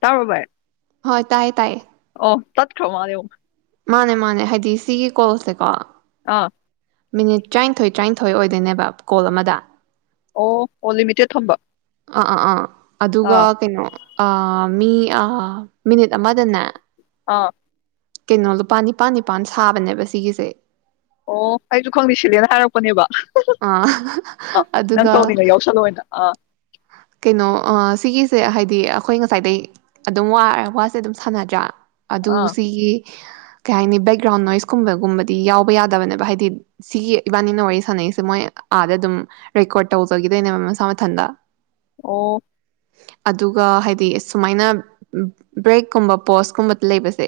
ꯇꯥꯕꯔꯣ ꯚꯥꯏ ꯍꯣꯏ ꯇꯥꯏꯌꯦ ꯇꯥꯏꯌꯦ ꯑꯣ ꯇꯠꯈꯔ ꯃꯥꯜꯂꯦ ꯑꯃꯨꯛ ꯃꯥꯅꯦ ꯃꯥꯅꯦ ꯍꯥꯏꯗꯤ ꯁꯤꯒꯤ ꯀꯣꯜ ꯁꯦꯀꯣ ꯑꯥ ꯃꯤꯅꯤꯠ ꯇ꯭ꯔꯥꯅꯤꯊꯣꯏ ꯇ꯭ꯔꯥ ꯍꯣꯏ ꯑꯣꯏꯗꯣꯏꯅꯦꯕ ꯀꯣꯜ ꯑꯃꯗ ꯑꯣ ꯑꯣ ꯂꯤꯃꯤꯇꯦꯗ ꯊꯝꯕ ꯑ ꯑ ꯑ ꯑꯗꯨꯒ ꯑꯥ ꯀꯩꯅꯣ ꯑ ꯃꯤ ꯑ ꯃꯤꯅꯤꯠ ꯑꯃꯗꯅꯦ ꯑ ꯀꯩꯅꯣ ꯂꯨꯄꯥ ꯅꯤꯄꯥꯜ ꯅꯤꯄꯥꯜ ꯁꯥꯕꯅꯦꯕ ꯁꯤꯒꯤꯁꯦ ꯑꯣ ꯑꯩꯁꯨ ꯈꯪꯗꯦ ꯁꯤꯜꯂꯤꯅ ꯍꯥꯏꯔꯛꯄꯅꯦꯕ ꯑ ꯑꯥ ꯅꯪ ꯑꯗꯨꯗꯣ ꯇꯧꯅꯤꯡꯉ ꯌꯥꯎꯁꯜꯂꯣꯅ ꯑꯥ ꯀꯩꯅꯣ ꯑ ꯁꯤꯒꯤꯁꯦ ꯍꯥꯏꯗꯤ ꯑꯩꯈꯣꯏ ꯉꯁꯥꯏꯗꯩ ꯑꯗꯨꯝ ꯋꯥ ꯋꯥꯁꯦ ꯑꯗꯨꯝ ꯁꯥꯅꯗ꯭ꯔꯥ ꯑꯗꯨ ꯑꯥ ꯁꯤꯒꯤ ꯀꯩ ꯍꯥꯏꯅꯤ ꯕꯦꯛꯒꯔꯥ꯭ꯎꯟꯗ ꯅꯣꯏꯁ ꯀꯨꯝꯕ ꯀꯨꯝꯕꯗꯤ ꯌꯥꯎꯕ ꯌꯥꯗꯕꯅꯦꯕ ꯍꯥꯏꯗꯤ ꯁꯤꯒꯤ ꯏꯕꯥꯏꯅꯤꯅ ꯋꯥꯔꯤ ꯁꯥꯅꯩꯁꯦ ꯃꯣꯏ ꯑꯥꯗ ꯑꯗꯨꯝ ꯔꯦꯀꯣ꯭ꯔꯗ ꯇꯧꯖꯈꯤꯗꯣꯏꯅꯦꯕ ꯃꯁꯥ ꯃꯊꯟꯗ ꯑꯣ ꯑꯗꯨꯒ ꯍꯥꯏꯗꯤ ꯁꯨꯃꯥꯏꯅ ꯕ꯭ꯔꯦꯛ ꯀꯨꯝꯕ ꯄꯧꯁ ꯀꯨꯝꯕ ꯂꯩꯕꯁꯦ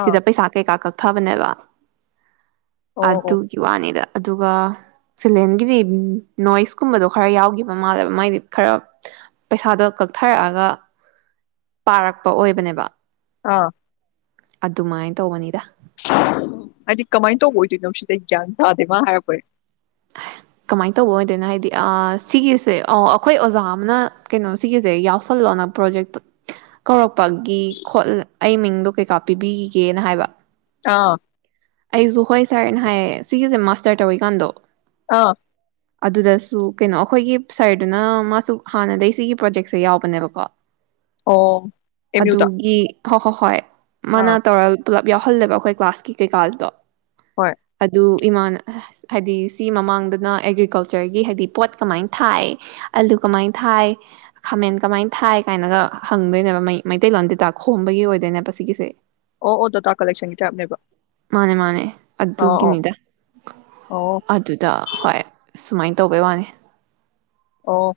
ꯑꯥ ꯁꯤꯗ ꯄꯩꯁꯥ ꯀꯩꯀꯥ ꯀꯛ ꯊꯕꯅꯦꯕ ꯑꯣ ꯑꯣ ꯑꯗꯨꯒꯤ ꯋꯥꯅꯤꯗ ꯑꯗꯨꯒ ꯁꯤꯂꯦꯟꯒꯤꯗꯤ ꯅꯣꯏꯁ ꯀꯨꯝꯕꯗꯨ ꯈꯔ ꯌꯥꯎꯈꯤꯕ ꯃꯥꯜꯂꯦ ꯃꯥꯏꯗꯤ ꯈꯔ ꯄꯩꯁꯥꯗꯨ ꯀꯛꯊꯥꯔꯛꯑꯒ ꯇꯥꯔꯛꯄ ꯑꯣꯢꯕꯅꯦꯕ ꯑ ꯑꯗꯨꯝꯃꯥꯏ ꯇꯧꯕꯅꯤꯗ ꯍꯥꯏꯗꯤ ꯀꯃꯥꯏ ꯇꯧꯕ ꯑꯣꯏꯗꯣꯏꯅꯣ ꯁꯤꯁꯦ ꯒ꯭ꯌꯥꯟ ꯑꯃ ꯇꯗꯦ ꯃꯥꯅ ꯍꯥꯏꯔꯛꯁꯦ ꯀꯃꯥꯏ ꯇꯧꯕ ꯑꯣꯏꯗꯣꯏꯅꯣ ꯍꯥꯏꯗꯤ ꯑ ꯁꯤꯒꯤꯁꯦ ꯑꯣ ꯑꯩꯈꯣꯏ ꯑꯣꯖꯥ ꯑꯃꯅ ꯀꯩꯅꯣ ꯁꯤꯒꯤꯁꯦ ꯌꯥꯎꯁꯟꯂꯣꯅ ꯄꯔꯣꯖꯦꯛ ꯀꯧꯔꯛ [inaudible] ꯑꯩ ꯃꯤꯡꯗꯨ ꯀꯩꯐꯥꯄꯤꯕꯤꯒꯦꯅ ꯍꯥꯏꯕ ꯑꯥ ꯑꯩꯁꯨ ꯍꯣꯏ ꯁꯥꯔꯅ ꯍꯥꯏꯔꯦ ꯁꯤꯒꯤꯁꯦ ꯃꯁꯇꯔ ꯇꯧꯔꯤ ꯀꯥꯟꯗꯨ ꯑ ꯑꯗꯨꯗꯁꯨ ꯀꯩꯅꯣ ꯑꯩꯈꯣꯏꯒꯤ ꯁꯥꯔꯗꯨꯅ ꯃꯥꯁꯨ ꯍꯥꯟꯅꯗꯩ ꯁꯤꯒꯤ ꯄꯔꯣꯖꯦꯛꯁꯦ ꯌꯥꯎꯕꯅꯦꯕꯀꯣ ꯑꯣ ꯑꯦꯝ ꯃꯌꯨꯗ ꯑꯗꯨꯒꯤ ꯍꯣꯏ ꯍꯣꯏ ꯍꯣꯏ ꯃꯥꯟꯅ ꯇꯧꯔ ꯄꯨꯜꯂꯞ ꯌꯥꯎ ꯍꯜꯂꯦꯕ ꯑꯩꯈꯣꯏ ꯀꯂꯥꯁ ꯀꯤ ꯀꯩꯀꯥ ꯍꯣꯏ [inaudible] ꯑꯗꯨ ꯏꯃꯥꯟ ꯑꯁ ꯍꯥꯏꯗꯤ ꯁꯤ ꯃꯃꯥꯡꯗꯅ ꯑꯦꯒꯔꯤꯀꯜꯆꯔꯒꯤ ꯍꯥꯏꯗꯤ ꯄꯣꯠ ꯀꯃꯥꯏ ꯊꯥꯏ ꯑꯂꯨ ꯀꯃꯥꯏ ꯊꯥꯏ ꯈꯥꯃꯦꯟ ꯀꯃꯥꯏ ꯊꯥꯏ ꯀꯥꯏꯅꯒ ꯍꯪꯗꯣꯏꯅꯦꯕ ꯃꯩꯇꯩꯂꯣꯟꯗ ꯇꯥꯛꯁ ꯈꯣꯝꯕꯩ ꯑꯣꯏꯗꯣꯏꯅꯦꯕ ꯁꯤꯁꯦ ꯑꯣ ꯑꯣ ꯗꯥꯇꯥ ꯀꯜꯂꯦꯛꯁꯟꯒꯤ ꯇꯥꯏꯞꯅꯦꯕ ꯃꯥꯟꯅꯦ ꯃꯥꯟꯅꯦ ꯑꯣ ꯑꯣ ꯑꯗꯨꯒꯤꯅꯤꯗ ꯑꯣ ꯑꯗꯨꯗ ꯍꯣꯏ ꯁꯨꯝꯃꯥꯏ ꯇꯧꯕꯩ ꯋꯥꯅꯤ ꯑꯣ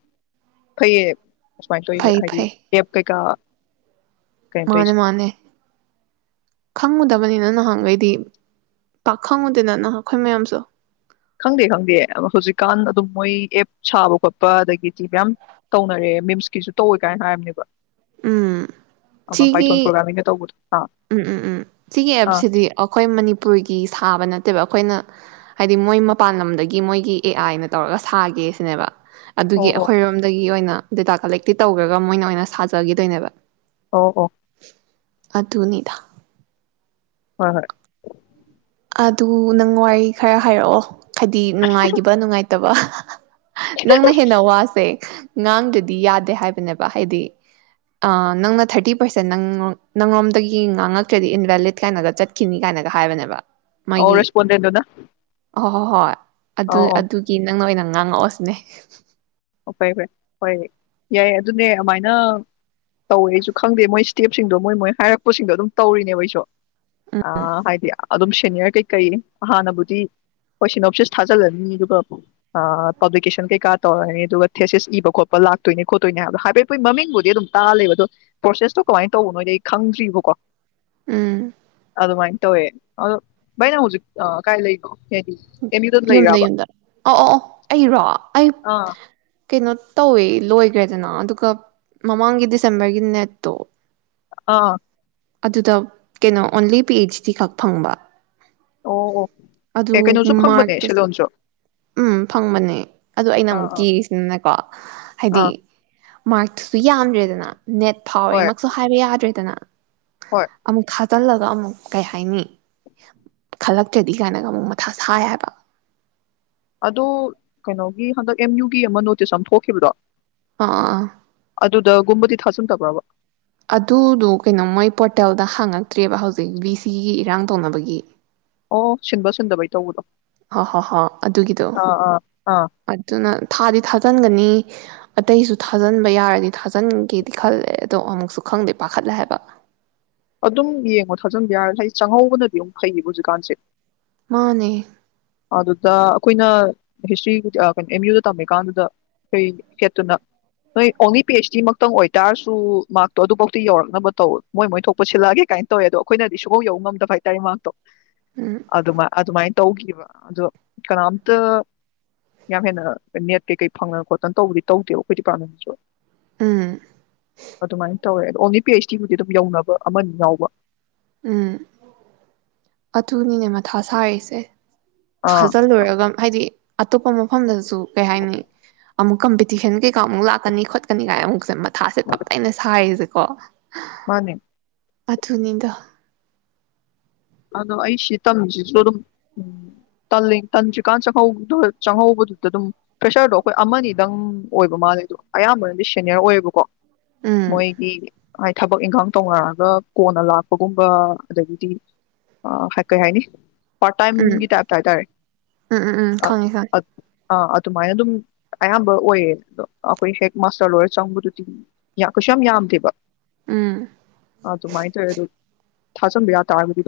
ꯐꯩꯌꯦ ꯁꯨꯝꯃꯥꯏ ꯇꯧꯏꯁꯦ ꯍꯥꯏꯗꯤ ꯑꯦꯞ ꯀꯩꯀꯥ ꯀꯩꯅꯣ ꯇꯧꯔꯤꯁꯦ ꯃꯥꯟꯅꯦ ꯃꯥꯟꯅꯦ ꯈꯪꯉꯨꯗꯕ ꯅꯥꯍꯟ ꯈꯩꯗꯤ ꯄꯥꯛ ꯈꯪꯂꯨꯗꯦꯅ ꯑꯩꯈꯣꯏꯁꯨ ꯈꯪꯗꯦ ꯈꯪꯗꯦ ꯍꯧꯖꯤꯛ ꯀꯥꯟ ꯑꯗꯨꯝ ꯃꯣꯏ ꯑꯦꯞ ꯁꯥꯕ ꯈꯣꯠꯄ ꯊꯤꯕ ꯌꯥꯝ ꯇꯧꯅꯔꯦ ꯃꯤꯝꯁꯀꯤꯁꯨ ꯇꯧꯏ ꯀꯥꯟ ꯍꯥꯏꯕꯅꯦ ꯎꯝ ꯑꯃ ꯄꯥꯏꯊꯣꯟ ꯁꯤꯒꯤ ꯇꯣꯔꯅꯃꯦꯟꯒ ꯇꯧꯕꯗꯣ ꯑꯥ ꯎꯝ ꯎꯝ ꯎꯝ ꯁꯤꯒꯤ ꯑꯥ ꯑꯦꯞꯁꯤꯗꯤ ꯑꯩꯈꯣꯏ ꯃꯅꯤꯄꯨꯔꯒꯤ ꯁꯥ ꯁꯥꯕ ꯅꯠꯇꯦꯕ ꯑꯩꯈꯣꯏꯅ ꯍꯥꯏꯗꯤ ꯃꯣꯏ ꯃꯄꯥꯟ ꯂꯝꯗꯒꯤ ꯃꯣꯏꯒꯤ ꯑꯦ ꯑꯥꯏ ꯅ ꯇꯧꯔꯒ ꯁꯥꯒꯦ ꯁꯤꯅꯦꯕ ꯑꯣ ꯑꯗꯨꯒꯤ ꯑꯣ ꯑꯩꯈꯣꯏ ꯔꯣꯝꯗꯩ ꯑꯣꯏꯅ ꯗꯥꯇꯥ ꯀꯟꯂꯦꯛꯇꯤ ꯇꯧꯔꯒ ꯃꯣꯏꯅ ꯑꯣꯏꯅ ꯁꯥꯖꯒꯤꯗꯣꯏꯅꯦꯕ ꯑꯣ ꯑꯣ ꯑꯗꯨꯅꯤꯗ ꯍꯣꯢ ꯍꯣꯢ ꯑꯗꯨ ꯅꯪ ꯋꯥ ꯈꯔ ꯍꯥꯏꯔꯛ ꯑꯣ ꯍꯥꯏꯗꯤ ꯅꯨꯡꯉꯥꯏꯈꯤꯕ ꯅꯨꯡꯉꯥꯏ ꯇꯥꯕ ꯅꯪꯅ ꯍꯦꯟꯅ ꯋꯥꯁꯦ ꯉꯥꯪꯗꯔ꯭ꯗꯤ ꯌꯥꯗꯦ ꯍꯥꯏꯕꯥꯅꯦꯕꯥ ꯍꯥꯏꯗꯤ ꯑꯥ ꯅꯪꯅ ꯊꯔꯇꯤ ꯄꯔꯁꯦꯟ ꯅꯪ ꯅꯥꯂꯣꯟꯗꯩꯩ ꯉꯥꯪꯉꯛꯇꯔ꯭ꯗꯤ ꯏꯟꯚꯦꯂꯤꯠ ꯀꯥꯏꯅꯒꯥ ꯆꯠꯈꯤꯅꯤ ꯀꯥꯏꯅꯒ ꯍꯥꯌꯕꯥ ꯅꯦꯕꯥ ꯑꯧ ꯔꯦꯁꯄꯣꯟꯗꯦꯟꯠꯗꯨꯅ ꯍꯣ ꯍꯣ ꯍꯣꯌ ꯑꯗꯨ ꯑꯗꯨꯒꯤ ꯅꯪꯅ ꯑꯣꯏꯅꯥ ꯉꯥꯪꯉꯛꯑꯣ ꯁꯤꯅꯤ ꯑꯣ ꯐꯔꯦ ꯐꯔꯦ ꯍꯣꯌ ꯌꯥꯏ ꯑꯗꯨꯅꯦ ꯑꯃꯥꯏꯅꯥ ꯇꯧꯑꯦ ꯑꯩꯁꯨ ꯈꯪꯗꯦ ꯃꯣꯏ ꯁꯇꯦꯞꯁꯤꯪꯗꯣ ꯃꯣꯌ ꯃꯣꯏ ꯍꯥꯏꯔꯛꯄꯁꯤꯡꯗꯣ ꯇꯧꯔꯤꯅꯦꯕ ꯑꯩꯁꯨ ꯑꯥ ꯍꯥꯌꯗꯤ ꯑꯗꯨꯝ ꯁꯦꯅꯤꯑꯔ ꯀꯩ ꯀꯩ ꯍꯟꯅꯕꯨꯗꯤ ꯁꯤꯞꯅꯣꯁꯤꯁ ꯊꯖꯤꯜꯂꯅꯤ ꯑꯗꯨꯒꯥ ꯑꯥ ꯄꯥꯕꯂꯤꯀꯦꯁꯟ ꯀꯩꯀꯥ ꯇꯧꯔꯅꯤ ꯑꯗꯨꯒꯥ ꯊꯦꯁꯤꯁ ꯏꯕꯥ ꯈꯣꯠꯄ ꯂꯥꯛꯇꯣꯏꯅꯦ ꯈꯣꯠꯇꯣꯏꯅꯦ ꯍꯥꯏꯕꯗꯣ ꯍꯥꯏꯐꯦꯠꯄꯨꯗꯤ ꯃꯃꯤꯪꯕꯨꯗꯤ ꯑꯗꯨꯝ ꯇꯥ ꯂꯩꯕꯥ ꯑꯗꯣ ꯄꯔꯣꯁꯦꯁꯇꯣ ꯀꯥꯃꯥꯏ ꯇꯧꯕꯅꯣꯗꯤ ꯑꯩ ꯈꯪꯗꯔꯤꯌꯦꯕꯥꯀꯣ ꯎꯝ ꯑꯗꯨꯃꯥꯏꯅꯥ ꯇꯧꯌꯦ ꯑꯗꯣ ꯕꯥꯏ ꯅꯪ ꯍꯧꯖꯤꯛ ꯑꯥ ꯀꯥꯏ ꯂꯩꯅꯣ ꯍꯥꯏꯗꯤ ꯑꯦꯝ ꯌꯨꯗ ꯌꯨꯝꯗ ꯂꯩꯔꯕ ꯌꯨꯝꯗ ꯑꯥꯑꯣ ꯑꯣ ꯑꯩꯔꯣ ꯑꯩ ꯑꯥ ꯀꯩꯅꯣ ꯇꯧꯌꯦ ꯂꯣꯏꯒꯔꯦꯗꯅ ꯑꯗꯨꯒꯥ ꯃꯥꯃꯥꯡꯒꯤ ꯗꯤꯁꯦꯝꯕꯔꯒꯤ ꯅꯦꯠꯇꯣ ꯑꯥ ꯑꯗꯨꯗ ꯀꯩꯅꯣ ꯑꯣꯟꯂꯤ ꯄꯤ ꯍꯩꯁ ꯗꯤ ꯈꯛ ꯐꯪꯕꯥ ꯑꯣ ꯑꯣ ꯑꯗꯣ ꯑꯦ ꯀꯩꯅꯣꯁꯨ ꯐꯪꯕꯅꯦ ꯃꯔꯀ ꯁꯤꯂꯣꯟꯁꯨ ꯎꯝ ꯐꯪꯕꯅꯦ ꯑꯗꯣ ꯑꯩꯅꯥ ꯑꯥ ꯑꯃꯨꯛ ꯑꯥ ꯀꯤꯔꯤꯁꯤꯅꯥꯀꯣ ꯍꯥꯢꯗꯤ ꯑꯥ ꯃꯥꯁ ꯇꯣ ꯌꯥꯝ ꯗꯔ꯭ꯦꯗꯅ ꯅꯦꯠ ꯐꯥꯑꯣꯔꯦ ꯍꯣꯏ ꯍꯥꯌꯕꯥꯃꯛꯁꯨ ꯍꯥꯌꯕꯥ ꯌꯥꯗꯔ꯭ꯦꯗꯅ ꯍꯣꯏ ꯑꯃꯨꯛ ꯊꯥ ꯖꯜꯂꯒꯥ ꯑꯃꯨꯛ ꯀꯩ ꯍꯥꯌꯅꯤ ꯈꯜꯂꯛꯇꯔ꯭ꯗꯤ ꯀꯥꯌꯅꯒ ꯑꯃꯨꯛ ꯃꯊꯥ ꯁꯥꯏ ꯍꯥꯌꯕꯥ ꯑꯗꯣ ꯀꯩꯅꯣꯒꯤ ꯍꯟꯗꯛ ꯑꯦꯝ ꯌꯨ ꯒꯤ ꯑꯃꯥ ꯅꯣꯇꯤꯁ ꯑꯃꯥ ꯊꯣꯛꯈꯤꯕꯗꯣ ꯑꯥ ꯑꯥ ꯑꯗꯨꯗ ꯒꯨꯝꯕꯗꯤ ꯊꯥꯖꯤꯟꯗꯕꯔ꯭ꯕꯥ ꯑꯗꯨ ꯗꯣ ꯀꯩꯅꯣ ꯃꯣꯢ ꯄꯔꯣꯇꯜꯗ ꯍꯪꯉꯛꯇꯔꯤꯕꯥ ꯍꯧꯖꯤꯛ ꯚꯤ ꯁꯤ ꯒꯤ ꯏꯔꯥꯪ ꯇꯧꯅꯕꯒꯤ ꯑꯣ ꯑꯣ ꯁꯤꯟꯕ ꯁꯤꯟꯗꯕꯩ ꯇꯧꯕꯗꯣ ꯍꯣ ꯍꯣ ꯍꯣꯏ ꯑꯗꯨꯒꯤꯗꯣ ꯑꯥ ꯑꯥ ꯑꯥ ꯑꯗꯨꯅ ꯊꯗꯤ ꯊꯖꯤꯟꯒꯅꯤ ꯑꯇꯩꯁꯨ ꯊꯖꯤꯟꯕ ꯌꯥꯔꯗꯤ ꯊꯖꯤꯟꯒꯦꯗꯤ ꯈꯜꯂꯦ ꯑꯗꯣ ꯑꯃꯨꯛꯁꯨ ꯈꯪꯗꯦ ꯄꯈꯠꯂꯦ ꯍꯥꯌꯕꯥ ꯑꯗꯨꯝ ꯌꯦꯡꯑꯣ ꯊꯖꯤꯟꯕꯥ ꯌꯥꯔꯗꯤ ꯍꯥꯏꯗꯤ ꯆꯪꯍꯧꯕꯅꯥꯗꯤ ꯑꯃꯨꯛ ꯐꯩꯌꯦꯕꯥ ꯍꯧꯖꯤꯛꯀꯥꯟꯁꯤ ꯃꯥꯟꯅꯦ ꯑꯗꯨꯗ ꯑꯩꯈꯣꯌꯅꯥ ꯍꯤꯁꯇ꯭ꯣꯔꯤ ꯀꯩ ꯅꯣ ꯑꯦꯝ ꯌꯨꯗ ꯇꯝꯃꯤꯀꯟꯗꯨꯗ ꯑꯩꯈꯣꯌ ꯍꯦꯗꯇꯨꯅ ꯅꯣꯏ ꯑꯣꯟꯂꯤ ꯄꯤ ꯍꯦꯁ ꯗꯤ ꯃꯛꯇꯪ ꯑꯣꯏ ꯇꯔ꯭ꯁꯨ ꯃꯔꯛ ꯇꯣ ꯑꯗꯨꯕꯥꯑꯣꯇꯤ ꯌꯧꯔꯛꯅꯕ ꯇꯧ ꯃꯣꯏ ꯃꯣꯏ ꯊꯣꯛꯄ ꯁꯤꯜꯂꯛꯑꯒꯦ ꯒꯥꯏ ꯅꯥ ꯇꯧꯌꯦ ꯑꯗꯣ ꯑꯩꯈꯣꯌꯅꯥꯗꯤ ꯁꯨꯛ ꯌꯧ ꯉꯝꯗꯕ ꯍꯥꯏꯇꯔꯦ ꯃꯥꯔꯛꯇꯣ ꯎꯝ ꯑꯗꯨꯃꯥꯏ ꯑꯗꯨꯃꯥꯏ ꯇꯧꯈꯤꯌꯦꯕꯥ ꯑꯗꯣ ꯀꯅꯥꯝꯇꯥ ꯌꯥꯝ ꯍꯦꯟꯅꯥ ꯅꯦꯠ ꯀꯩ ꯀꯩ ꯐꯪꯗꯅ ꯇꯧ ꯕꯗꯤ ꯇꯧꯗꯦ ꯑꯩꯈꯣꯌ ꯗꯦꯄꯥꯔꯠꯃꯦꯟꯠ ꯇꯨꯁꯨ ꯎꯝ ꯑꯗꯨꯃꯥꯏ ꯇꯧꯑꯦ ꯑꯣꯟꯂꯤ ꯄꯤ ꯍꯩꯁ ꯗꯤꯒꯤꯗꯤ ꯑꯗꯨꯝ ꯌꯧꯅꯕ ꯑꯃꯥ ꯑꯅꯤ ꯌꯥꯎꯕ ꯎꯝ ꯑꯗꯨꯅꯤꯅꯦ ꯃꯊꯥ ꯁꯔꯤꯁꯦ ꯑꯥ ꯊꯖꯤꯜꯂꯨꯔꯒꯥ ꯍꯥꯏꯗꯤ ꯑꯇꯣꯞꯄꯥ ꯃꯐꯝ ꯗꯁꯨ ꯀꯩ ꯍꯥꯌꯅꯤ ꯑꯃꯨꯛ ꯀꯝꯄꯤꯇꯤꯁꯟ ꯀꯩꯀ ꯂꯥꯛꯀꯅꯤ ꯈꯣꯠꯀꯅꯤ ꯀꯥꯏꯅꯥ ꯑꯃꯨꯛꯁꯨ ꯃꯊꯥꯁꯤ ꯇꯞ ꯇꯥꯏꯅꯥ ꯁꯥꯔꯤꯁꯦ ꯑꯥ [inaudible] ꯃꯥꯅꯦ ꯑꯗꯨꯅꯤꯗ ꯑꯗꯣ ꯑꯩ ꯁꯤꯇꯝꯃꯤꯁꯤꯁꯨ ꯇꯜꯂꯤ ꯇꯟꯗ꯭ꯔꯤꯀꯟ ꯆꯪꯍꯧꯗꯣ ꯆꯪꯍꯩꯕꯗꯨꯗꯗꯨꯝ ꯐ꯭ꯔꯦꯁ꯭ꯔꯗꯣ ꯑꯩꯈꯣꯏ ꯑꯃꯥꯅꯤꯗꯪ ꯑꯣꯏꯕ ꯃꯜꯂꯦꯗꯣ ꯑꯌꯥꯝꯕꯅꯗꯤ ꯁꯦꯅꯤꯌ꯭ꯔ ꯑꯣꯏꯕꯀꯣ꯫ ꯎꯝ ꯃꯣꯏꯒꯤ ꯊꯕꯛ ꯏꯪꯈꯥꯡ ꯇꯧꯅꯔꯒ ꯀꯣꯟꯅ ꯂꯛꯄ ꯒꯨꯝꯕ ꯑꯗꯒꯤꯗꯤ ꯑꯥꯥ ꯀꯩꯍꯥꯏꯅꯤ ꯎꯝ ꯄꯥꯠꯇꯥꯏꯃꯒꯤ ꯇꯥꯏꯞꯇ ꯍꯥꯏꯇꯋꯦ ꯎꯝ ꯎꯝ ꯎꯝ ꯈꯪꯉꯦ ꯈꯪꯉꯦ ꯑꯥ ꯑꯗꯨꯃꯥꯏꯅꯗꯨꯝ ꯑꯌꯥꯝꯕ ꯑꯣꯏꯌꯦ ꯑꯗꯣ ꯑꯩꯈꯣꯏ ꯍꯦꯛ ꯃꯥꯁꯇ꯭ꯔ ꯂꯣꯏꯔꯒ ꯆꯪꯕꯗꯨꯗꯤ ꯌꯥ ꯀꯩꯁꯨꯌꯥꯝ ꯌꯥꯝꯗꯦꯕ ꯎꯝ ꯑꯗꯨꯃꯥꯏꯅ ꯇꯧꯋꯦ ꯑꯗꯨꯝ ꯊꯖꯤꯟꯕ ꯌꯥꯇꯥꯔꯒꯗꯤ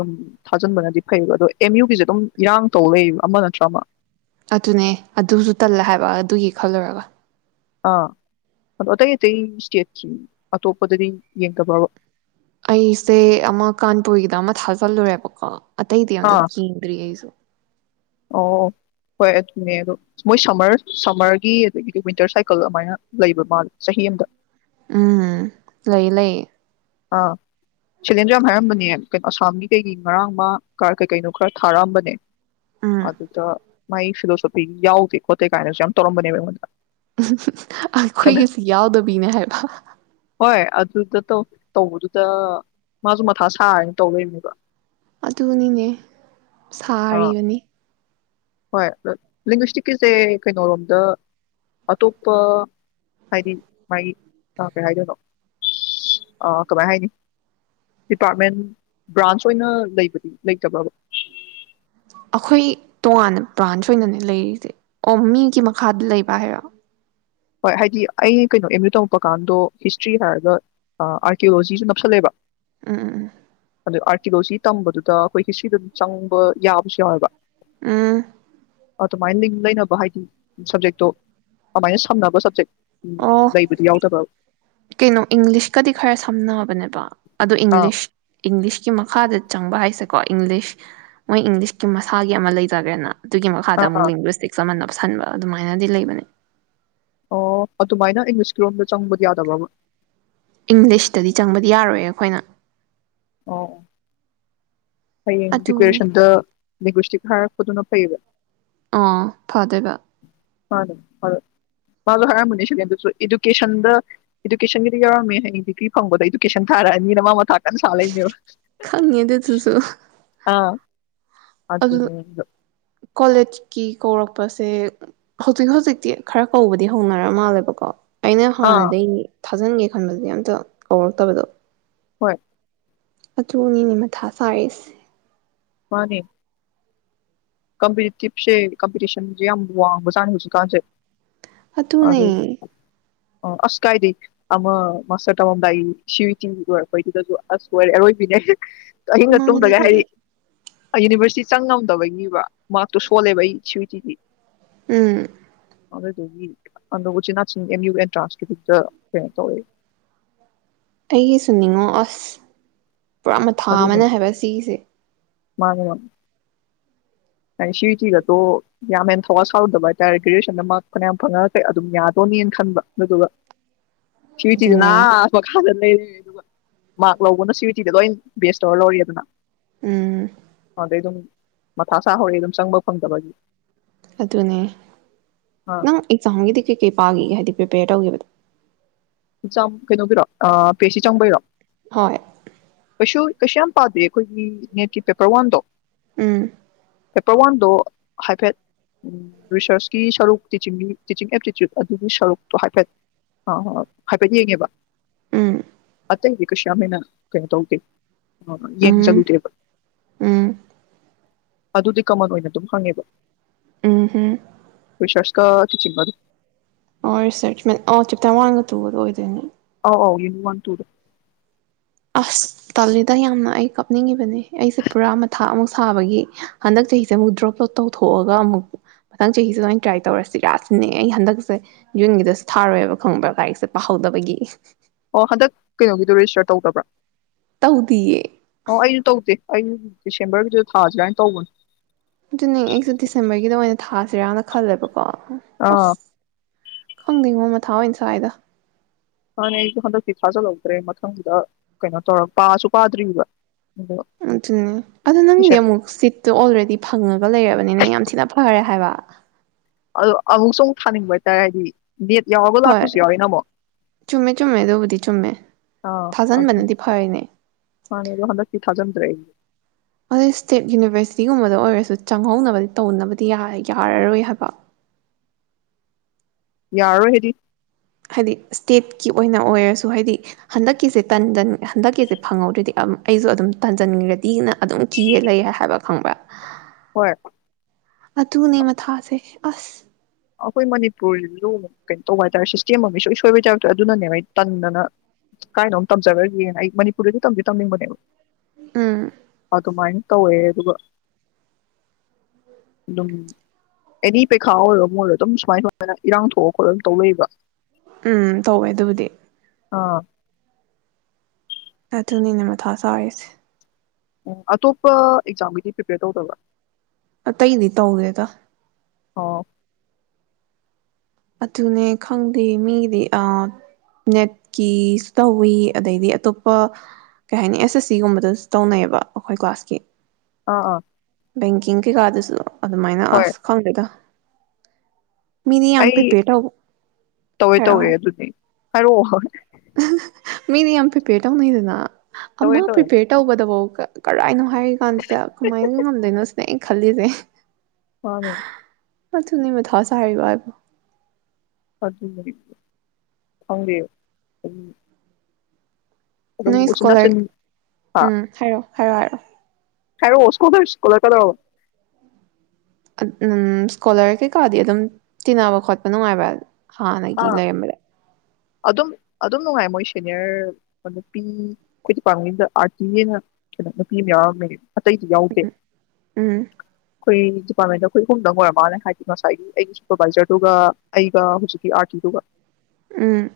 ꯊꯖꯤꯟꯕꯅꯗꯤ ꯐꯩꯕ ꯑꯗꯣ ꯑꯦꯝ ꯌꯨ ꯒꯤꯖꯦ ꯑꯗꯨꯝ ꯑꯤꯔꯥꯡ ꯇꯧꯔꯩꯔꯦꯕ ꯑꯃꯥ ꯅꯠꯇ꯭ꯔꯒ ꯑꯃꯥ꯫ ꯑꯗꯨꯅꯦ ꯑꯗꯨꯁꯨ ꯇꯜꯂꯦ ꯍꯥꯏꯕ ꯑꯗꯨꯒꯤ ꯈꯜꯂꯨꯔꯒ ꯑꯥ ꯑꯗꯣ ꯑꯇꯩ-ꯑꯇꯩ ꯏꯁꯇꯦꯠ ꯑꯇꯣꯞꯄꯗꯗꯤ ꯌꯦꯡꯗꯕ꯭ꯔꯕ꯫ ꯑꯩꯁꯦ ꯑꯃꯥ ꯀꯥꯟꯄꯨꯔꯒꯤꯗ ꯑꯃꯥ ꯊꯥꯖꯤꯜꯂꯨꯔꯦꯕꯀꯣ ꯑꯇꯩꯗꯤ ꯑꯝꯇ ꯑꯥ ꯌꯦꯡꯗ꯭ꯔꯤ ꯑꯩꯁꯨ ꯑꯣ ꯍꯣꯏ ꯑꯗꯨꯅꯦꯗꯣ ꯃꯣꯏ ꯁꯝꯃ꯭ꯔ ꯁꯝꯃ꯭ꯔꯒꯤ ꯑꯗꯒꯤꯗꯤ ꯋꯤꯟꯇ꯭ꯠ ꯁꯥꯏꯀꯜ ꯑꯃꯥꯏꯅ ꯂꯩꯕ ꯃꯜꯂꯦ ꯆꯍꯤ ꯑꯃꯥꯗ꯫ ꯎꯝ ꯂꯩꯌꯦ-ꯂꯩꯌꯦ ꯑꯥ ꯁꯤꯜꯂꯦꯅꯖꯨ ꯌꯥꯝꯅ ꯍꯥꯏꯔꯝꯕꯅꯦ ꯑꯁꯥꯝꯒꯤꯗꯩ ꯉꯔꯥꯡꯃꯥ ꯀꯥꯔ ꯀꯩ-ꯀꯩꯅꯣ ꯈꯔꯥ ꯊꯥꯔꯛꯑꯝꯕꯅꯦ ꯎꯝ ꯑꯗꯨꯗ ꯃꯥꯏ ꯐꯤꯂꯣꯖꯣꯐꯤ ꯌꯥꯎꯗꯦ ꯈꯣꯠꯇꯦꯒꯥꯏꯅꯁꯨ ꯌꯥꯝ ꯇꯧꯔꯝꯕꯅꯦꯕ ꯑꯩꯉꯣꯟꯗ꯫ ꯑꯗ ꯑꯩꯈꯣꯏꯒꯖꯦ ꯌꯥꯎꯗꯕꯤꯅꯦ ꯍꯥꯏꯕ ꯍꯣꯏ ꯑꯗꯨꯗ ꯇꯧ ꯇꯧꯕꯗꯨꯗ ꯃꯥꯥꯁꯨ ꯃꯊꯥ ꯁꯥꯔꯦꯅ ꯇꯧꯂꯩꯔꯦꯕ꯫ ꯑꯗꯨꯅꯤꯅꯦ ꯑꯥ ꯁꯥꯔꯤꯕꯅꯤ ꯍꯣꯏ ꯂꯤꯡꯒꯨꯏꯁꯇꯤꯁꯀꯤꯖꯦ ꯀꯩꯅꯣꯔꯣꯝꯗ ꯑꯇꯣꯞꯄ ꯍꯥꯗ ꯃꯥꯒꯤ ꯑꯥ ꯀꯩ ꯍꯥꯏꯗꯣꯏꯅꯣ ꯑꯥ ꯀꯃꯥꯏ ꯍꯥꯏꯅꯤ ꯗꯤꯄꯥꯠꯃꯦꯟ ꯕꯔꯥꯟꯁ ꯑꯣꯏꯅ ꯂꯩꯕ ꯂꯩꯇꯕ꯭ꯔꯕ [inaudible] ꯑꯩꯈꯣꯏ ꯇꯣꯉꯥꯟꯅ ꯕꯔꯥꯟꯁ ꯑꯣꯏꯅꯅꯦ ꯂꯩꯔꯤꯖ ꯑꯣ ꯃꯤꯒꯤ ꯃꯈꯥꯗ ꯂꯩꯕ ꯍꯥꯏꯔꯣ꯫ ꯍꯣꯏ ꯍꯥꯏꯗ ꯑꯩ ꯀꯩꯅꯣ ꯑꯦꯃ ꯌꯨ ꯇꯧꯕꯀꯟꯗꯣ ꯍꯤꯁꯇ꯭ꯔꯤ ꯍꯥꯏꯔꯒ ꯑꯥ ꯑꯥꯔꯀꯤꯌꯣꯂꯣꯖꯤꯖꯨ ꯅꯞꯁꯤꯜꯂꯦꯕ꯫ [inaudible] ꯎꯝ-ꯎꯝ-ꯎꯝ-ꯎꯝ [inaudible] ꯑꯥꯔꯀꯤꯌꯣꯂꯣꯖꯤ ꯇꯝꯕꯗꯨꯗ ꯑꯩꯈꯣꯏ ꯍꯤꯁꯇ꯭ꯔꯤꯗ ꯆꯪꯕ ꯌꯥꯕꯁꯨ ꯌꯥꯎꯋꯦꯕ꯫ ꯎꯝ ꯑꯗꯨꯃꯥꯏꯅ ꯂꯤꯡ ꯂꯩꯅꯕ ꯍꯥꯏꯗꯤ ꯁꯞꯖꯦꯛꯇꯣ ꯑꯗꯨꯃꯥꯏ ꯁꯞ [inaudible] ꯍꯪꯅꯕ ꯁꯞꯖꯦꯛ [inaudible] ꯎꯝ ꯑꯣ ꯂꯩꯕꯗꯤ ꯌꯥꯎꯗꯕ꯭ꯔꯕ [inaudible] ꯀꯩꯅꯣ ꯏꯪꯂꯤꯁ ꯀꯥꯗꯤ ꯈꯔ ꯁꯝꯅꯕꯅꯦꯕ ꯑꯗꯣ ꯑꯥ ꯏꯪꯂꯤꯁ ꯏꯪꯂꯤꯁꯀꯤ ꯃꯈꯥꯗ ꯆꯪꯕ ꯍꯥꯏꯁꯦꯀꯣ ꯏꯪꯂꯤꯁ ꯃꯣꯏ ꯏꯪꯂꯤꯁꯀꯤ ꯃꯁꯥꯒꯤ ꯑꯃꯥ ꯂꯩꯖꯒ꯭ꯔꯦꯅ ꯑꯗꯨꯒꯤ ꯃꯈꯥꯗ ꯑꯥ ꯑꯃꯨꯛ ꯑꯥ ꯂꯤꯡꯒꯨꯏꯁꯇꯤꯛ ꯑꯃꯥ ꯅꯞ [inaudible] ꯈꯟꯕ ꯑꯗꯨꯃꯥꯏꯅꯗꯤ ꯂꯩꯕꯅꯦ [inaudible] ꯑꯣ ꯑꯗꯨꯃꯥꯢꯅ ꯏꯪꯂꯤꯁꯀꯤꯔꯣꯝꯗ ꯆꯪꯕꯗꯤ ꯌꯥꯗꯕ꯭ꯔꯣꯕ ꯏꯪꯂꯤꯁꯇꯗꯤ ꯆꯪꯕꯗꯤ ꯌꯔꯣꯏꯌꯦ ꯑꯩꯈꯣꯏꯅ꯫ ꯑꯧ꯫ ꯍꯌꯦꯡ ꯑꯗꯨꯒꯤ ꯄꯤꯁꯌ꯭ꯥꯁꯟꯗ ꯂꯦꯡꯒꯣꯁꯇꯤꯛ ꯐꯥꯔꯛꯄꯗꯨꯅ ꯐꯩꯌꯦꯕ ꯑꯥ ꯐꯗꯣꯏꯕ ꯃꯗꯣ ꯃꯗꯣ ꯃꯁꯨ ꯍꯥꯏꯔꯝꯕꯅꯦ ꯁꯦꯀꯦꯟꯗꯨꯁꯨ ꯏꯗꯨꯀꯦꯁꯟꯗ ꯏꯗꯨꯀꯦꯁꯟꯒꯤꯗ ꯌꯥꯎꯔꯝꯃꯦ ꯍꯌꯦꯡ ꯗꯤꯒꯔꯤ ꯐꯪꯕꯗꯥ ꯏꯗꯨꯀꯦꯁꯟ ꯊꯔꯛꯑꯅꯦꯅ ꯃꯥ ꯃꯊꯥ ꯀꯟꯅ ꯁꯥ ꯈꯪꯏ ꯑꯗꯨꯗꯨꯁꯨ ꯑꯝ ꯑꯗꯨꯅꯦ ꯑꯩꯁꯨ ꯀꯤ ꯀꯧꯔꯛꯄꯁꯦ ꯍꯧꯖꯤꯛ ꯍꯧꯖꯤꯛꯇꯤ ꯈꯔ ꯀꯩꯕꯗꯤ ꯍꯧꯅꯔꯃꯥꯜꯂꯦꯕꯀꯣ ꯑꯩꯅ ꯑꯥ ꯍꯥꯟꯅꯗꯩꯅꯤ ꯊꯥ ꯊꯥꯖꯟꯒꯦ ꯈꯟꯕꯁꯦ ꯑꯝꯇꯥ ꯀꯧꯔꯛꯇꯕꯗꯣ ꯍꯣꯏ ꯑꯗꯨꯅꯤꯅꯦ ꯃꯊꯥ ꯁꯥꯏ ꯑꯩꯁꯦ ꯃꯅꯦ ꯀꯝꯄꯔꯤꯇꯤꯞꯁꯦ ꯀꯝꯄꯤꯇꯤꯁꯟꯁꯦ ꯌꯝ ꯋꯥꯡꯕꯖꯠꯅꯤ ꯍꯧꯖꯤꯛꯀꯟꯁꯦ ꯑꯗꯨꯅꯦ ꯑꯥꯁ ꯀꯥꯏꯗꯩ ꯑꯃ ꯃꯥꯁꯇꯔ ꯇꯝꯃꯝꯗꯥꯏꯒꯤ ꯁꯤꯌꯨꯇꯤ ꯂꯣꯏꯔꯛꯄꯩꯗꯨꯗꯁꯨ ꯑꯥꯁ ꯂꯧꯏꯔꯦ ꯑꯔꯣꯏꯕꯤꯅꯦ ꯑꯍꯤꯡꯒ ꯇꯨꯝꯗꯒꯩ ꯍꯥꯏꯗ ꯃꯥꯅꯦ ꯍꯥꯏꯗꯤ ꯌꯨꯅꯤꯕꯔꯁꯤꯇꯤ ꯆꯪꯉꯝꯗꯕꯒꯤꯕ ꯃꯥꯛꯇꯣ ꯁꯣꯜꯂꯦꯕ ꯑꯩ ꯁꯤꯌꯨꯇꯤ ꯒꯤ ꯎꯝ ꯑꯗꯨ ꯎꯆꯤꯟ ꯅꯆꯤꯟ ꯑꯦꯝꯃꯤꯎ ꯑꯦꯟꯇꯔꯥꯟꯁꯀꯤꯗꯨꯗ ꯀꯩꯅꯣ ꯇꯧꯏ ꯑꯩꯒꯤꯁꯨꯅꯤꯉꯣ ꯑꯁ ꯄꯨꯔꯥ ꯃꯊꯥ ꯑꯃꯅꯦ ꯍꯥꯏꯕ ꯁꯤꯒꯤꯁꯦ ꯃꯅꯦꯕ ꯍꯥꯏ ꯁꯤꯇꯤꯒꯗꯣ ꯌꯥꯝ ꯍꯦꯟ ꯊꯧꯋ ꯁꯔꯨꯗꯕ ꯍꯥꯏꯇꯔꯦ ꯒꯔ꯭ꯦꯖꯋꯑꯦꯁꯟꯗ ꯃꯥꯛ ꯐꯅꯌꯥꯝ ꯐꯪꯉ ꯑꯗꯨꯝ ꯌꯗꯣꯅꯦꯅ ꯈꯟꯕ ꯑꯗꯨꯗꯨꯒ ꯁꯤꯌꯨꯇꯤꯗꯨꯅ ꯑꯗꯨꯅꯦ ꯑꯥ ꯃꯈꯥꯗ ꯍꯩ ꯃꯥꯛ ꯂꯧꯕꯅ ꯁꯤꯌꯨꯇꯤꯗ ꯂꯣꯢꯅ ꯕꯦꯁ ꯇꯧꯔ ꯂꯧꯏꯗꯅ ꯎꯝ ꯑꯗꯩ ꯑꯗꯨꯝ ꯃꯊꯁꯥ ꯍꯧꯔꯛꯑꯦ ꯗꯨꯝꯆꯪꯕ ꯐꯪꯗꯕꯒꯤ ꯑꯗꯨꯅꯦ ꯑꯥ ꯅꯪ ꯑꯦꯛꯖꯥꯝꯒꯤꯗꯤ ꯀꯩꯀꯩ ꯄꯒꯤꯒꯦ ꯍꯥꯏꯗꯤ ꯄꯔꯤꯄꯌꯦꯔ ꯇꯧꯒꯤꯕꯗꯨ ꯆꯝ ꯀꯩꯅꯣꯒꯤꯔꯣ ꯑ ꯄꯤꯑꯦꯁꯤ ꯆꯪꯕꯒꯤꯔꯣ ꯍꯣꯏ ꯀꯩꯁꯨ ꯀꯩꯁꯨꯌꯥꯝ ꯄꯥꯗꯦ ꯈꯣꯏꯒꯤ ꯅꯦꯠꯀꯤ ꯄꯦꯄꯔ ꯋꯥꯟꯗꯣ ꯎꯝ ꯄꯦꯄꯔꯋꯥꯟꯗꯣ ꯍꯥꯏꯐꯦꯠ ꯔꯤꯁꯔꯁꯀꯤ ꯁꯔꯨꯛ ꯇꯤꯆꯤꯡꯒꯤ ꯇꯤꯆꯤꯡ ꯑꯦꯞꯇꯤꯆꯨꯠ ꯑꯗꯨꯒꯤ ꯁꯔꯨꯛꯇꯣ ꯍꯥꯏꯐꯦꯠ ꯑ ꯍꯥꯏꯐꯦꯠ ꯌꯦꯡꯑꯦꯕ ꯎꯝ ꯑꯇꯩꯗꯤ ꯀꯩꯁꯨꯌꯥꯞꯍꯦꯟꯅ ꯀꯩꯅꯣ ꯇꯧꯗꯦ ꯎꯝ ꯌꯦꯡꯖꯜꯂꯨꯗꯦꯕ ꯎꯝ ꯑꯗꯨꯗꯤ ꯀꯥꯃꯟ ꯑꯣꯏꯅ ꯑꯗꯨꯝ ꯍꯪꯉꯦꯕ ꯎꯝ [unintelligible] ꯇꯥꯌꯔ ꯋꯥꯟꯒ ꯇꯨꯒꯗꯣ ꯑꯣꯏꯗꯣꯏꯅꯦ ꯑꯥꯎ ꯌꯨꯅꯤꯠ ꯋꯥꯟ ꯇꯨꯗꯣ ꯑꯁ ꯇꯜꯂꯤꯗ ꯌꯥꯝꯅ ꯑꯩ ꯀꯥꯞꯅꯤꯡꯉꯤꯕꯅꯦ ꯑꯩꯁꯦ ꯄꯨꯔꯥ ꯃꯥꯊꯥ ꯑꯃꯨꯛ ꯁꯥꯕꯥꯒꯤ ꯍꯟꯇꯛ ꯆꯥꯍꯤꯁꯦ ꯑꯃꯨꯛ ꯗ꯭ꯔꯣꯞꯇꯣ ꯇꯧꯊꯣꯛꯑꯒ ꯑꯃꯨꯛ ꯃꯥꯊꯪ ꯆꯍꯤꯁꯤꯗ ꯑꯣꯏꯅ ꯇ꯭꯭ꯔꯥꯏ ꯇꯧꯔꯁꯤꯔ ꯁꯤꯅꯦ ꯑꯩ ꯍꯟꯗꯛꯁꯦ ꯖꯨꯟꯒꯤꯗꯁꯨ ꯊꯥꯔꯣꯏꯕ ꯈꯪꯔ꯭ꯕ ꯂꯩꯔꯤꯛꯁꯦ ꯄꯥꯍꯧꯗꯥꯕꯒꯤ ꯑꯣ ꯍꯟꯗꯛ ꯀꯩꯅꯣꯒꯤꯗꯣ ꯔꯦꯖꯤꯁꯇ꯭ꯔ ꯇꯧꯗ꯭ꯔꯕ꯭ꯔꯣ ꯇꯧꯗꯦꯌꯦ ꯑꯩꯒꯨ ꯗꯔꯁꯦꯡꯕ꯭ꯔꯒꯤꯗꯨꯗ ꯊꯥꯁꯤꯔꯅ ꯊꯧꯕꯅꯦ ꯑꯗꯨꯅꯦ ꯑꯩꯒꯨ ꯗꯔꯁꯦꯡꯕ꯭ꯔꯒꯤꯗ ꯑꯣꯏꯅ ꯊꯥ ꯁꯤꯔꯅ ꯈꯜꯂꯦꯕ ꯀꯣ ꯑ ꯈꯪꯗꯦꯉꯣ ꯃꯥꯊꯥ ꯑꯣꯏꯅ ꯁꯥꯏꯗ ꯑꯗꯨꯅꯦ ꯑꯩꯒꯨ ꯍꯟꯊꯛꯀꯤꯗꯣ ꯊꯥꯖꯜꯍꯧꯗ꯭ꯔꯦ ꯀꯩꯅꯣ ꯇꯧꯔꯒ ꯄꯥꯁꯨ ꯄꯥꯗ꯭ꯔꯤꯕ ꯑꯗꯣ ꯑꯗꯨꯅꯦ ꯑꯗꯣ ꯅꯪꯒꯤꯗꯤ ꯇꯨꯏꯁꯟ ꯑꯃꯨꯛ ꯐꯤꯠꯇꯣ ꯑꯣꯜꯔꯦꯗꯤ ꯐꯪꯉꯥꯒ ꯂꯩꯔꯃꯤꯅ ꯌꯥꯝ ꯊꯤꯅ ꯐꯥꯔꯦ ꯍꯥꯏꯕ ꯅꯃꯨꯛꯁꯨ ꯃꯨꯛ ꯊꯥꯅꯤꯡꯕ ꯍꯥꯏꯊꯥꯔꯦ ꯍꯥꯏꯗꯤ ꯅꯦꯠ ꯌꯥꯎꯔꯒ ꯍꯣꯏ ꯂꯥꯛꯄꯁꯨ ꯌꯥꯎꯋꯦꯅ ꯃꯨꯛ ꯆꯨꯝꯃꯦ ꯆꯨꯝꯃꯦ ꯑꯗꯨꯕꯨꯗꯤ ꯆꯨꯝꯃꯦ ꯑ ꯑꯗꯨꯅꯤ ꯊꯥꯖꯟꯕꯅꯗꯤ ꯐꯔꯤꯅꯦ ꯃꯥꯩꯅꯦ ꯍꯟꯊꯛꯀꯤ ꯊꯥꯖꯜꯗ꯭ꯔꯦ ꯑꯩ ꯑꯗꯣ ꯁꯇꯦꯠ ꯌꯨꯅꯤꯔ꯭ꯕꯁꯤꯇꯤ ꯒꯨꯝꯕꯗ ꯑꯣꯏꯔꯁꯨ ꯆꯪꯍꯧꯅꯕꯗꯤ ꯊꯧꯅꯕꯗꯤ ꯌꯥ ꯌꯥꯒꯔꯣꯏ ꯍꯥꯏꯕ ꯌꯥꯔꯥꯔꯣꯏ ꯍꯥꯏꯗꯤ ꯍꯥꯏꯗꯤ ꯁꯇꯦꯠ ꯑꯣꯏꯅ ꯑꯣꯏꯔꯁꯨ ꯍꯥꯏꯗꯤ ꯍꯟꯊꯛꯀꯤꯁꯦ ꯇꯟꯖꯟ ꯍꯟꯊꯛꯀꯤꯁꯦ ꯐꯪꯍꯧꯗ꯭ꯔꯥꯗꯤ ꯑꯩꯒꯨ ꯑꯃꯨꯛ ꯇꯟꯖꯟꯒ꯭ꯔꯥꯗꯤꯅ ꯑꯗꯨꯝ ꯀꯤꯔꯥꯒ ꯂꯩꯔꯦ ꯍꯥꯏꯕ꯭ꯔꯥ ꯈꯪꯔ꯭ꯕ ꯥ ꯍꯣꯏ ꯑꯗꯨꯅꯦ ꯃꯥꯊꯥꯁꯦ ꯑꯁ ꯑꯩꯈꯣꯏ ꯃꯅꯤꯄꯨꯔ ꯁꯤꯁꯨ ꯀꯩꯅꯣ ꯇꯧꯕ ꯍꯥꯏꯇꯥꯔꯦ ꯁꯤꯁꯇꯦꯝ ꯑꯃ ꯏꯁꯣꯏ ꯁꯣꯏꯕꯩ ꯇꯥꯏꯞꯇ ꯑꯗꯨꯅꯅꯦ ꯑꯩꯅ ꯇꯟꯗꯅ ꯀꯥꯏꯗꯥ ꯅꯣꯝ ꯇꯝꯖꯒꯒ꯭ꯔꯦꯅ ꯑꯩ ꯃꯅꯤꯄꯨꯔꯗꯗꯤ ꯇꯝꯗꯤ ꯇꯝꯅꯤꯡꯕꯅꯦ ꯎꯝ ꯑꯗꯨꯃꯥꯏ ꯇꯧꯋꯦ ꯑꯗꯨꯒ ꯑꯗꯨꯝ ꯑꯦꯅꯤ ꯄꯩꯈꯥ ꯑꯣꯏꯔꯣ ꯅꯗꯨꯝ ꯁꯨꯃꯥꯏ ꯏꯔꯥꯡ ꯊꯣꯛꯑ ꯈꯣꯠꯂꯒ ꯑꯗꯨꯝ ꯇꯧ ꯂꯩꯕ ꯎꯝ ꯇꯧꯋꯦ ꯑꯗꯨꯕꯨꯗꯤ ꯑ ꯑꯗꯨꯅꯤꯅꯦ ꯃꯥꯊꯥ ꯁꯥꯔꯤꯁꯦ ꯑꯇꯣꯞꯄ ꯑꯦꯛꯖꯥꯛꯒꯤꯗꯤ ꯄ꯭ꯔꯤꯄꯦꯌꯔ ꯇꯧꯗꯕ꯭ꯔꯥ ꯑꯇꯩꯗꯤ ꯇꯧꯗꯦꯗ ꯑ ꯑꯗꯨꯅꯦ ꯈꯪꯗꯦ ꯃꯤꯒꯤꯗꯤ ꯑ ꯅꯦꯠꯀꯤꯁꯨ ꯇꯧꯏ ꯑꯗꯩꯗꯤ ꯑꯇꯣꯞꯄ ꯀꯩꯍꯥꯏꯅꯤ ꯑꯦꯁꯑꯦꯁꯁꯤ ꯒꯨꯝꯕꯗꯁꯨ ꯇꯧꯅꯩꯌꯦꯕ ꯑꯧꯈꯣꯏ ꯀꯂ꯭ꯥꯁꯀꯤ ꯑ ꯑ ꯕꯦꯡꯀꯤꯡ ꯀꯩꯀꯥꯗꯁꯨ ꯑꯗꯨꯃꯥꯏꯅ ꯑꯁ ꯈꯪꯗꯦꯗꯥ ꯃꯤ ꯑꯩ ꯇꯧꯋꯦ ꯇꯧꯋꯦ ꯑꯗꯨꯗꯤ ꯍꯥꯏꯔꯛꯑꯣ ꯃꯤꯅ ꯌꯥꯝ ꯄ꯭ꯔꯤꯄꯦꯔ ꯇꯧꯅꯩꯗꯅ ꯇꯧꯋꯦ ꯑꯃ ꯇꯧꯋꯦ ꯄ꯭ꯔꯤꯄꯦꯔ ꯇꯧꯕꯗꯕꯧ ꯀ ꯀꯔꯥꯏꯅꯣ ꯍꯥꯏꯔꯤ ꯀꯥꯟꯁꯤꯗ ꯀꯃꯥꯏꯅ ꯈꯝꯗꯣꯏꯅꯣ ꯁꯤꯅꯦ ꯈꯜꯂꯤꯁꯦ ꯃꯥꯅꯦ ꯑꯗꯨꯅꯤ ꯃꯊꯥ ꯁꯥꯔꯤꯕ ꯍꯥꯏꯕꯨ ꯑꯗꯨꯅꯦ ꯍꯥꯏꯁꯦ ꯈꯪꯗꯦ ꯎꯝ ꯅꯣꯏ ꯁ꯭ꯀꯣꯂꯔ ꯍꯥ ꯎꯝ ꯍꯥꯏꯔꯛꯑꯣ ꯍꯥꯏꯔꯛ ꯍꯥꯏꯔꯛꯑꯣ ꯍꯥꯏꯔꯛꯑꯣ ꯁ꯭ꯀꯣꯂꯔ ꯁ꯭ꯀꯣꯂꯔ ꯀꯩꯗꯧ ꯍꯥꯏꯔꯛꯑꯣ ꯎꯝ ꯁ꯭ꯀꯣꯂꯔ ꯀꯩꯀꯥꯗꯤ ꯑꯗꯨꯝ ꯇꯤꯅꯕ ꯈꯣꯠꯄ ꯅꯨꯡꯉꯥꯏꯕ꯭ꯔ ꯍꯥꯟꯅꯒꯤ ꯑꯥ ꯂꯩꯔꯝꯕꯗ ꯑꯗꯨꯝ ꯑꯗꯨꯝ ꯅꯨꯡꯉꯥꯏ ꯃꯣꯏ ꯁꯦꯅꯥꯌꯔ ꯅꯨꯄꯤ ꯑꯈꯣꯏ ꯗꯤꯄ꯭ꯔꯥꯠꯃꯦꯟ ꯒꯤꯗ ꯑꯥꯔꯇꯤ ꯑꯅ ꯀꯩꯅꯣ ꯅꯨꯄꯤ ꯑꯃ ꯌꯥꯎꯔꯝꯕꯅꯦ ꯑꯇꯩꯗꯤ ꯌꯥꯎꯗꯦ ꯎꯝ ꯈꯣꯏ ꯈꯣꯏ ꯑꯍꯨꯝꯗꯪ ꯑꯣꯏꯔꯃꯥꯜꯂꯦ ꯍꯥꯏꯗꯤ ꯉꯥꯁꯥꯏꯒꯤ ꯑꯩꯒꯤ ꯁꯨꯄꯔꯕꯥꯏꯖꯔ ꯗꯨꯒ ꯑꯩꯅ ꯍꯨꯖꯤꯛꯀꯤ ꯑꯥꯔꯇꯤ ꯗꯨꯒ ꯎꯝ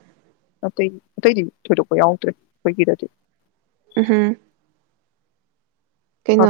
ꯑꯇꯩ ꯑꯇꯩꯗꯤ ꯊꯣꯏꯗꯣꯛꯄ ꯌꯥꯎꯗ꯭ꯔꯦ ꯑꯈꯣꯏꯒꯤꯗꯗꯤ ꯎꯍꯨꯝ ꯀꯩꯅꯣ